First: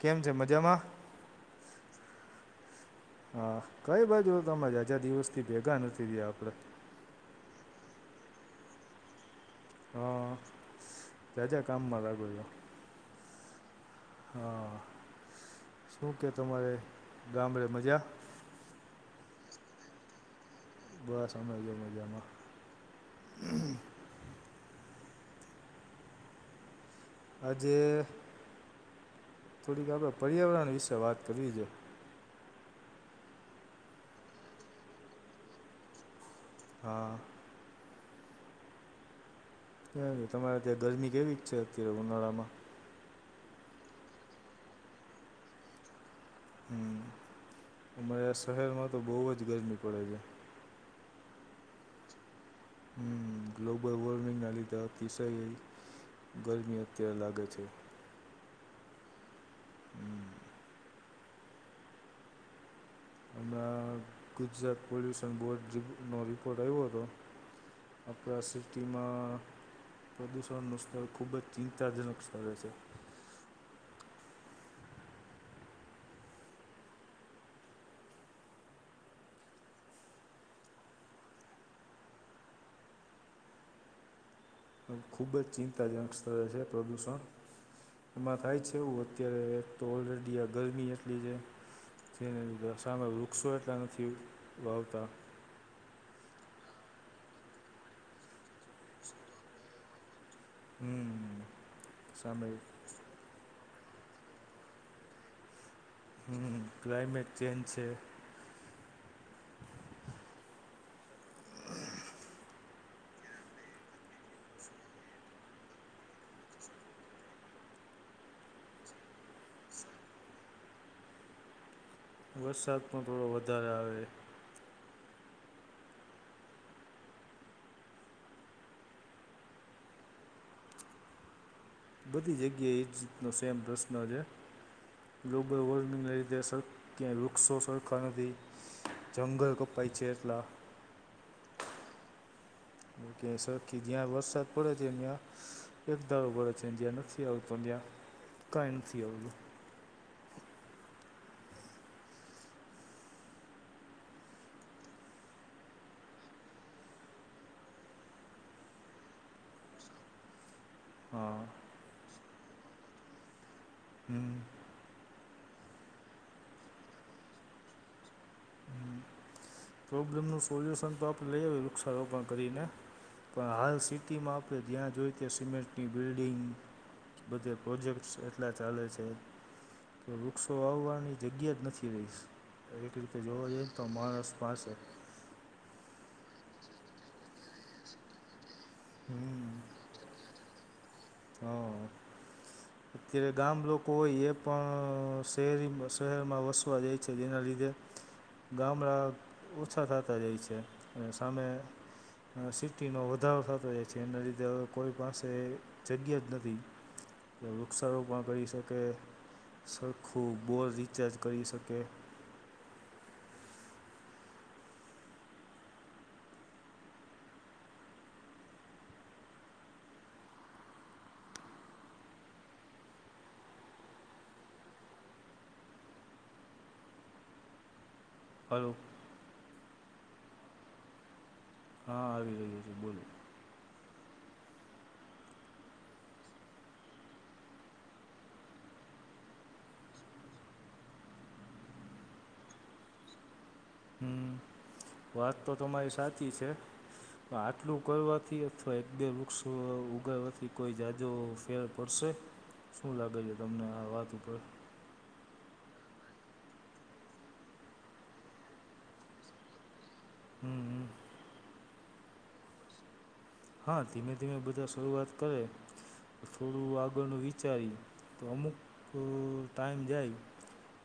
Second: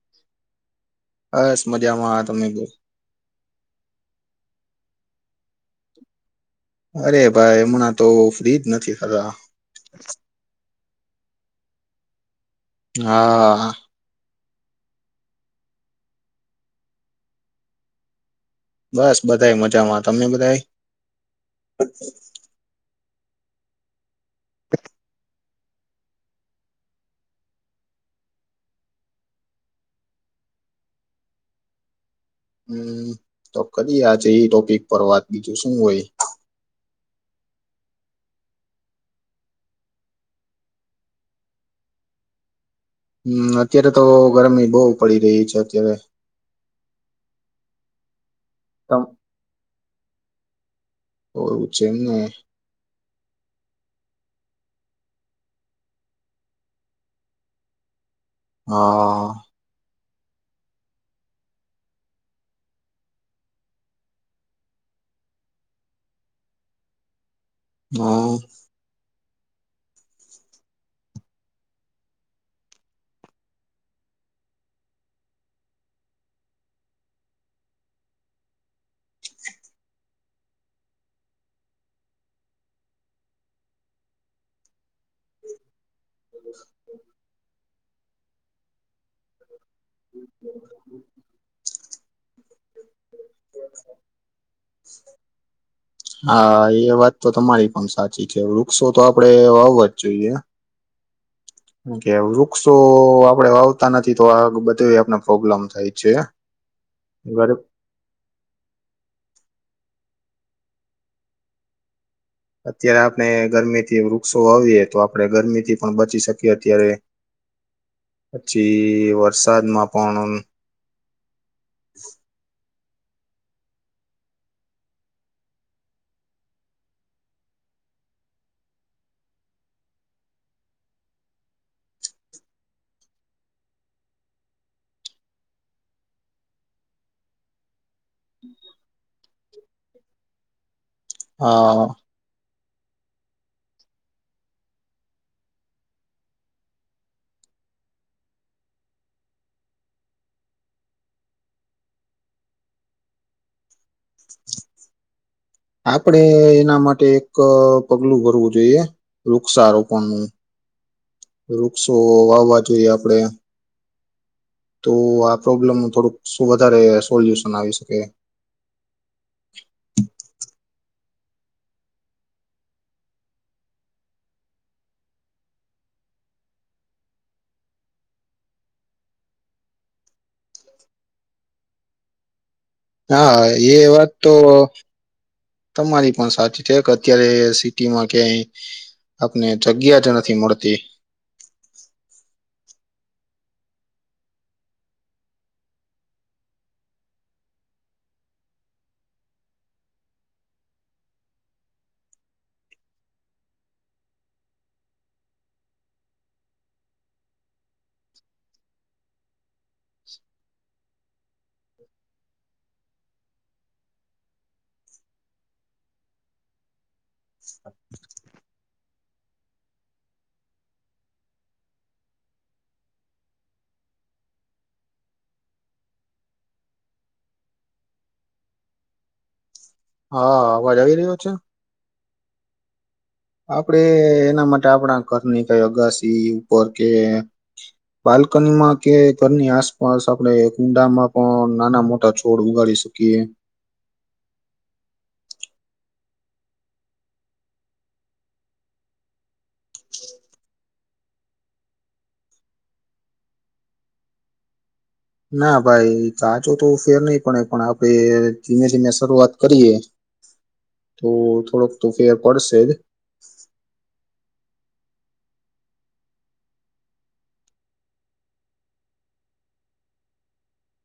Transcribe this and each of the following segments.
કેમ છે મજામાં? બસ મજામાં હા તમને બહુ હા કઈ બાજુ તમા હજાર દિવસથી ભેગા નથી રહયા આપડે અરે ભાઈ હમણાં તો ફ્રીજ નથી ખતા હા તેજ કામ મારા કરયો હા હા શું કે તમારે ગામડે મજા બસ બધા મજા માં તમને બધા બસ અમેજમાંજમાં [inaudible] આજે થોડીક આપણે પર્યાવરણ વિશે વાત કરવી છે હમ તો કરી આજે એ ટોપિક પર વાત બીજું શું હોય હા કે તમારે ત્યાં ગરમી કેવી છે અત્યારે ઉનાળામાં હમ અત્યારે તો ગરમી બહુ પડી રહી છે અત્યારે હ અમારે શહેરમાં તો તમ બહુ જ ગરમી પડે છે ઓવું છે એમને હ ગ્લોબલ વોર્મિંગના લીધે અતિશય ગરમી અત્યારે લાગે છે હા હમ હમણાં ગુજરાત પોલ્યુશન બોર્ડ નો રિપોર્ટ આવ્યો હતો હમ અપલાસિક ખેતીમાં પ્રદૂષણનું સ્તર ખૂબ જ ચિંતાજનક સ્થળે છે. તો ખૂબ જ ચિંતાજનક સ્થળે છે પ્રદૂષણ એમાં થાય છે એવું અત્યારે તો ઓલરેડી આ ગરમી એટલી છે તેની બસ કારમે વૃક્ષો એટલા નથી વાવતા. હા એ વાત તો તમારી પણ સાચી છે વૃક્ષો તો આપડે વાવવા જ જોઈએ. હમ્મ. કે વૃક્ષો આપડે વાવતા નથી તો આ બધું આપને પ્રોબ્લેમ થાય. છે હ ક્લાઇમેટ ગર ચેન્જ છે. હ. અત્યારે આપણે ગરમીથી વૃક્ષો વાવીએ તો આપડણે ગરમી થી પણ બચી શકીએ અત્યારે. હ. પછી વરસાદમાં પણ વરસાદ પણ થોડો વધારે આવે. બધી જગ્યાએ એજ રીતનો સેમ પ્રશ્ન છે. ગ્લોબલ વોર્મિંગના લીધે સરખ ક્યાંય વૃક્ષો સરખા નથી. જંગલ કપાઈ છે એટલા હા. કે સરખી જ્યાં વરસાદ પડે છે અહી્યાં એક દારોબ છે્યા નથી આવતો ત્યા કંઈ નથી આવતું. આપડે એના માટે એક પગલું ભરવું જોઈએ વૃક્ષારોપણ નું. હા. વૃક્ષો વાવવા જોઈએ આપડે. હમ્મ. તો આ પ્રોબ્લેમ થોડુંક શું વધારે સોલ્યુશન આવી શકે? હમ. પ્રોબ્લેમનું સોલ્યુશન તો આપણે લઈ આવીએ વૃક્ષારોપણ કરીને. પણ હાલ સિટીમાં આપણે જ્યાં જોઈ ત સિમેન્ટની બિલ્ડિંગ બધે પ્રોજેક્ટ્સ એટલા ચાલે છે. તો વૃક્ષો વાવવાની જગ્યા જ નથી રહીશ એક રીતે હા જોવા જઈ ને એ તો વાત મહારષ્ટ્ર તમારી પણ સાચી છે કે અત્યારે સિટીમાં ક્યાંય આપને જગ્યા જ નથી મળતી. ઘ અત્યારે ગામ લોકો હોય એ પણ શહેરીમાં શહેરમાં વસવા જાય છે. જેના લીધે ગામામડા ઓછા થતા જાય છે અને સામે સિટીનો વધારો થતો હો છે એના લીધે હવે કોઈ પાસે જગ્યા જ નથી કે વૃક્ષારોપણ કરી શકે સરખું બોર રિચાર્જ કરી શકે. હા. હલો. હા અવાજ આવી રહ્યો છે? હા આવી રહઈ્યો છ છે બોલો. આપડે એના માટે આપણા ઘરની કઈ અગાસી ઉપર કે બાલ્કનીમાં કે ઘરની આસપાસ આપણે કુંડામાં પણ નાના મોટા છોડ છોડ ઉગાડી સુકીીએ. હમ વાત તો તમારી સાચી છે. તો આટલું કરવાથી અથવા એક બે વૃક્ષો ઉગાડવાથી કોઈ જાજો ફેર પડશે શું લાગે છે તમને આ વાત ઉપર. ના ભાઈ કાચો તો ફેર નહી પડે પણ આપડે ધીમે ધીમે શરૂઆત કરીએ હમ હમ તો થોડોક તો ફેર પડશે જ. હા ધીમે ધીમે બધા શરૂઆત કરે થોડું આગળનું વિચારી તો અમુક ટાઈમ જાય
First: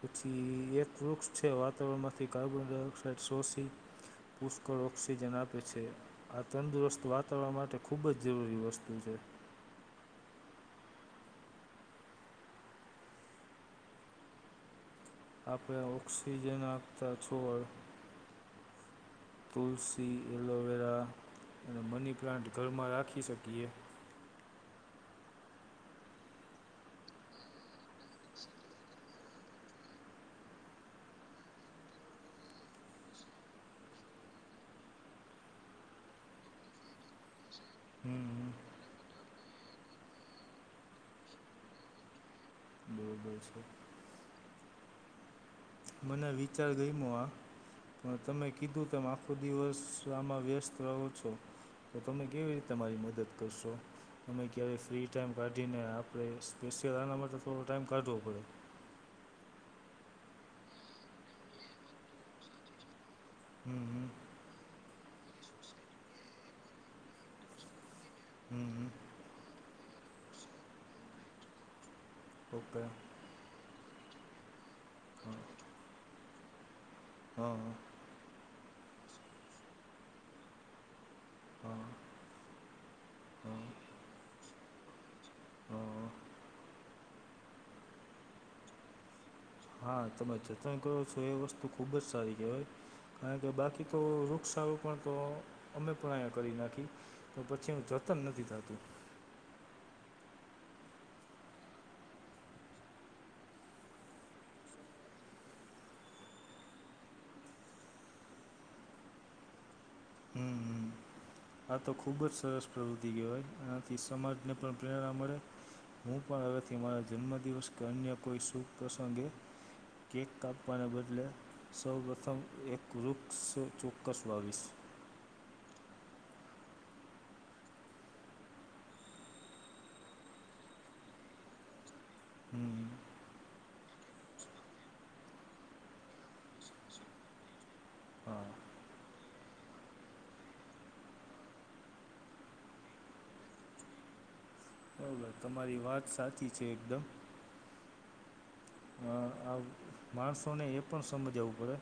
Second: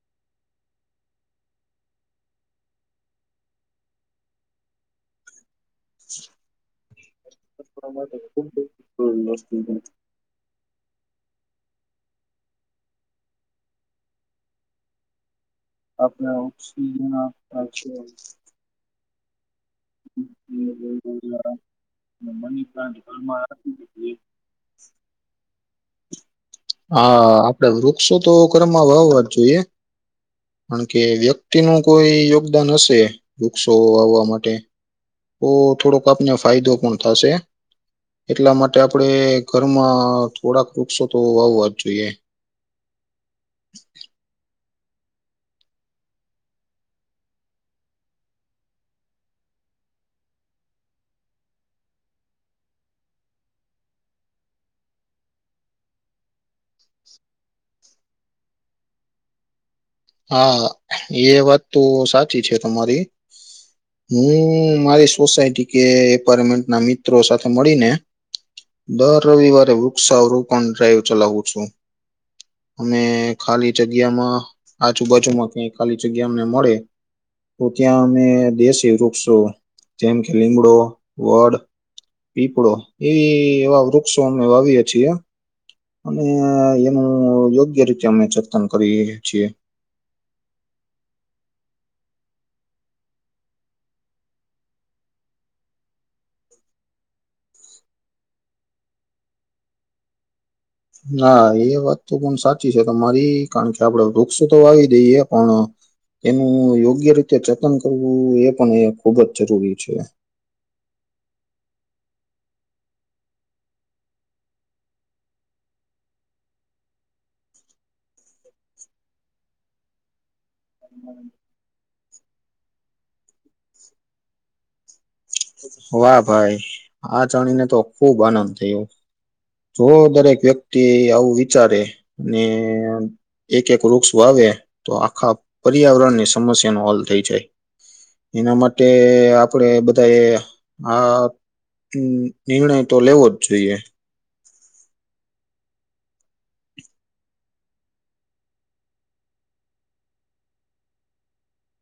પછી એક વૃક્ષ છે વાતાવરણમાંથી કાર્બન ડાયોક્સાાઈડ સોંસી પુષ્કળ ઓક્સિજન આપે છે આ તંદુરસ્ત વાત તવા માટે ખૂબ જ જરૂરી વસ્તુ છે. [inaudible] આપણે આપણે ઓક્સિજન આપતા આપતા છોડ. છે, તુલસી, એલોવેરા અને મની પ્લાન્ટ ઘરમાં રાખી શકીએ. [inaudible] [unintelligible] હા આપડે વૃક્ષો તો ઘરમાં વાવવા જ જોઈએ. કારણ કે વ્યક્તિનું કોઈ યોગદાન હશે વૃક્ષો વાવવા માટે. તો થોડોક આપને ફાયદો પણ થાશે હમ એટલા માટે આપણે ઘરમાં થોડાક વૃક્ષો તો વાવવા જ જોઈએ. બરોબર છે. મને વિચાર ગયમો આ. પણ તમે કીધું તેમ આખો દિવસ આમાં વ્યસ્ત રહો છો. તો તમે કેવી રીતે મારી મદદ કરશો? તમે ક્યારેય ફ્રી ટાઈમ કાઢીને આપણે સ્પેશિયલ આના માટે થોડો ટાઈમ કાઢવો પડે. હા એ વાત તો સાચી છે તમારી. હમ હું મારી સોસાયટી કે એપાર્ટમેન્ટના મિત્રો સાથે મળીને હમ હમ દર રવિવારે વૃક્ષારોપણ ડ્રાઈવ ચલાવું છું. હમ ઓકે અમે ખાલી જગ્યામાં હા આજુબાજુમાં ક્યાંય ખાલી જગ્યા અમને મળે હા તો ત્યાં અમે દેશે રોપ વૃક્ષો જેમ કે લીમડો વડ, હા પીપળો હા એવી એવા વૃક્ષો અમે વાવીએ છીએ. હા અને એનું યોગ્ય રીતે અમે જતન કરીએ છીએ. હા તમે જતન કરો છો એ વસ્તુ ખુબ જ સારી કહેવાય. કારણ કે બાકી તો વૃક્ષારોપણ તો અમે પણ અહીંયા કરી નાખી. તો પછી હું જતન નથી થાતું. ના એ વાત તો પણ સાચી છે તમારી કારણ કે આપડે વૃક્ષો તો વાવી દઈએ પણ એનું યોગ્ય રીતે જતન કરવું એ પણ એ ખુબ જ જરૂરી છે. હમ હમ આ તો ખૂબ જ સરસ પ્રવૃત્તિ કહેવાય એનાથી સમાજને પણ પ્રેરણા મળે. હું પણ હવેથી મારા જન્મદિવસ કે અન્ય કોઈ શુભ પ્રસંગે કેક કાપવાને બદલે સૌ પ્રથમ એક વૃક્ષ ચોક્કસ વાવીશ. વાહ! ભાઈ આ જાણીને તો ખુબ આનંદ થયો. જો દરેક વ્યક્તિ આવું વિચારે ને હમ એક એક વૃક્ષ વાવે તો આખા પર્યાવરણની સમસ્યાનો હલ થઈ જાય. હા એના માટે આપડે બધાએ હહ નિર્ણય તો લેવો જ જોઈએ. બરોબર તમારી વાત સાચી છે એકદમ. અ આ માણસોને એ પણ સમજાવવું પડે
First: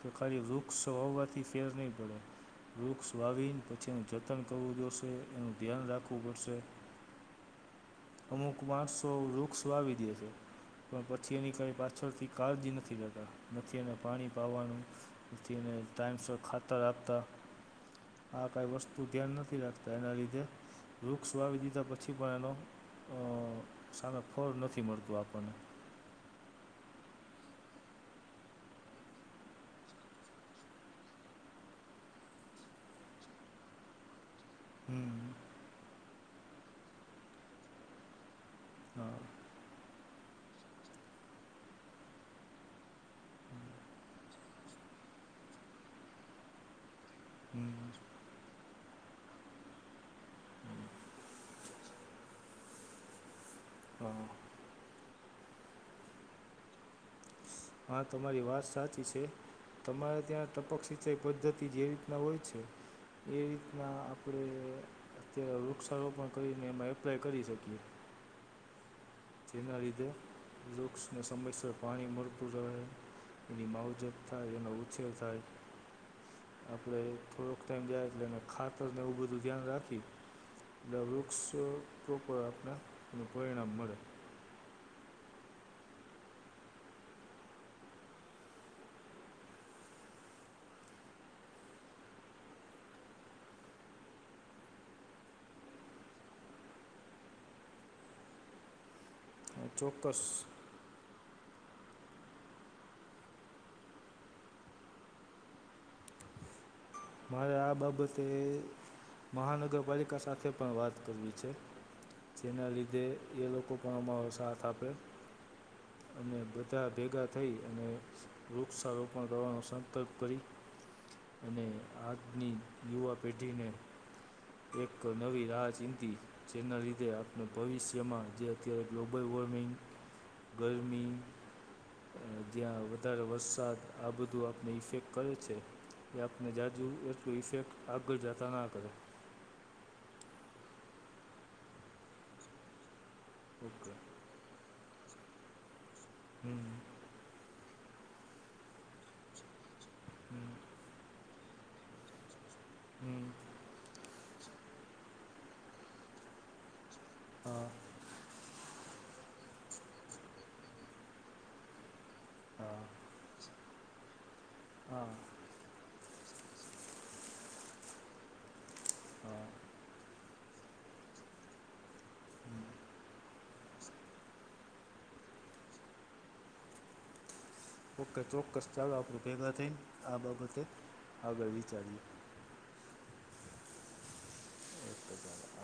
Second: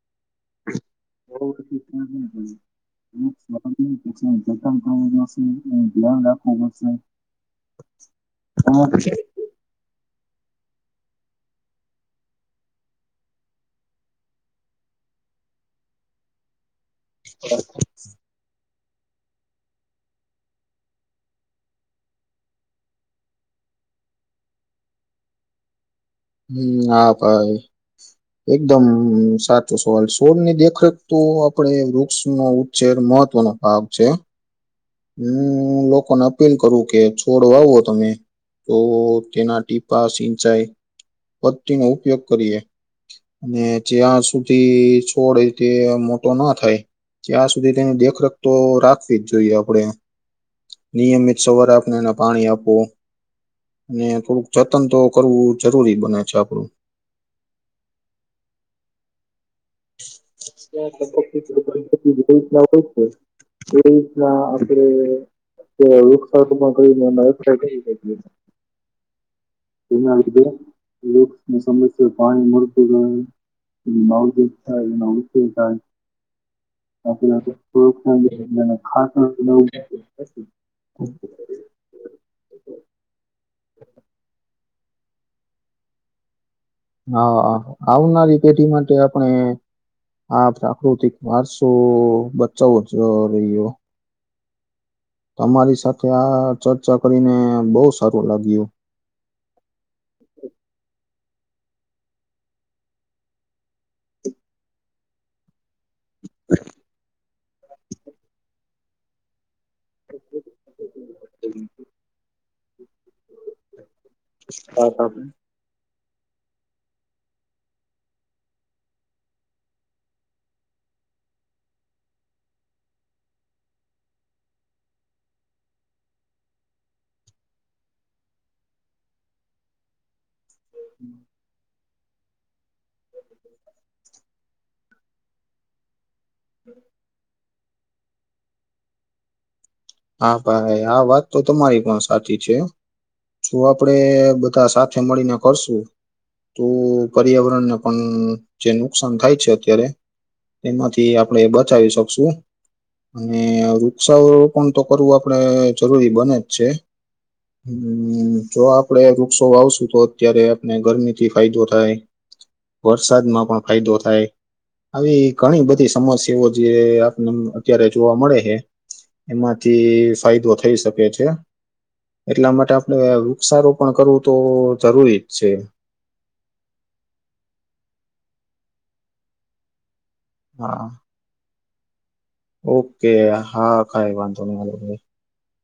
કે ખાલી વૃક્ષ વાવવા થી ફેર હોવાથી નહીં તે પડે. જ જોઈએ. વૃક્ષ વાવીન પછી એનું જતન કરવું જોશે એનું ધ્યાન રાખવું પડશે. અમુક બરાબર. માણસો વૃક્ષ વાવી દે છે પણ પ છી એની કાઈ પાછળથી કાળજી નથી લેતા નથી એને પાણી પાવાનું. નથી એને ટાઈમસર ખાતર આપતા. આ કાઈ વસ્તુ ધ્યાન નથી રાખતા એના લીધે વૃક્ષ વાવી દીધા પછી પણ એનો અ સારા ફળ નથી મળતું આપણને. હમ હા ભાઈ. એકદમ સાચો સવાલ સોળની દેખરેખ તો આપણેે વૃક્ષનો ઉછેર મહત્વનનો લાભ છે. હમ હું લોકોને અપીલ કરું કે છોડ વાવો તમે તો હા તેના ટી બસ સિંચાઈ પત્તી નો ઉપયોગ કરીએ. અને જ્યાં સુધી છોડ તે મોટો ન થાય. ત્યાં હમ સુધી તેની દેખરખ તો રાખવીજ જોઈએ આપ પને નિયમિત સવાર આપને ને પાણી આપવું. ને હા થોડુંક જતન તો કરવું જરૂરી બને છે આપડું. હા તમારી વાત સાચી છે. તમારે ત્યાં તપક એ સિંચાઈ પદ્ધતિ જે રીતના હોય છે એ રીતના આપણે તે વૃક્ષારોપણ કરીને એમાં એપ્લાય કરી શકીએ. જેના લીધે વૃક્ષને સમયસર પાણી મળ [unintelligible] માવજત એની થાય એમ [unintelligible] આપણે થોડોક ટાઈમ જાય એટલે એને [unintelligible] નો વૃક્ષો પ્રપર આપને એનું પરિણામ મળે. હા આવનારી પેઢી માટે આપણે હા પ્રાકૃતિક વારસો બચાવવોજ રહીયો. તમારી સાથે આ ચર્ચા કરીને બહુ સારું લાગ્યું. ચોક્કસ. [inaudible] મારે આ બાબતે મહાનગરપાલિકા સાથે પણ વાત કરવી છે. જેના લીધે એ લોકો પણ અમારો સાથ આપે. અને બધા ભેગા થઈ અને વૃક્ષક્ષારોપણ કરવાનો સંકલ્પ કરી. અને આજની યુવા પેઢીને એક નવી રાજનીતિ જેના લીધે આપણે ભવિષ્યમાં જે અત્યારે ગ્લોબલ વોર્મિંગ ગરમી. જ્યાં વધારે વરસાદ આ બધું આપણે ઇફેક્ટ કરે છે એ આપણે હજુ એટલું ઇફેક્ટ આગળ જતા ના કરે. હા ભાઈ આ વાત તો તમારી પણ સાચી છે. જો આપડે બધા સાથે મળીને કરશું. તો હમ્મ પર્યાવરણને પણ જે નુકસાન થાય છે અત્યારે હમ તેમાંથી આપણે બચાવી શકશું હમ અને વૃક્ષા તો કરવું આપણે જરૂરી બને જ છે હા જો આપ પડે વૃક્ષો વાવશું તો અત્યારે આપને ગરમી થી ફાયદો થાય. હા વરસાદમાં પણ ફાયદો થાય. હા આવી ઘણી બધી સમસ્યાઓ જે આપને અત્યારે જોવા મળે છે. હા એમાંથી ફાયદો થઈ શકે છે. એટલા હમ માટે આપણે વૃક્ષારોપણ કરવું તો જરૂરીજ છે. ઓકે ચોક્કસ ચાલો આપણું ભેગા થઈને આ બાબતે હા આગળ વિચારીએ. ઓકે હા કાઈ વાંધો નહી. ઓકે ચાલો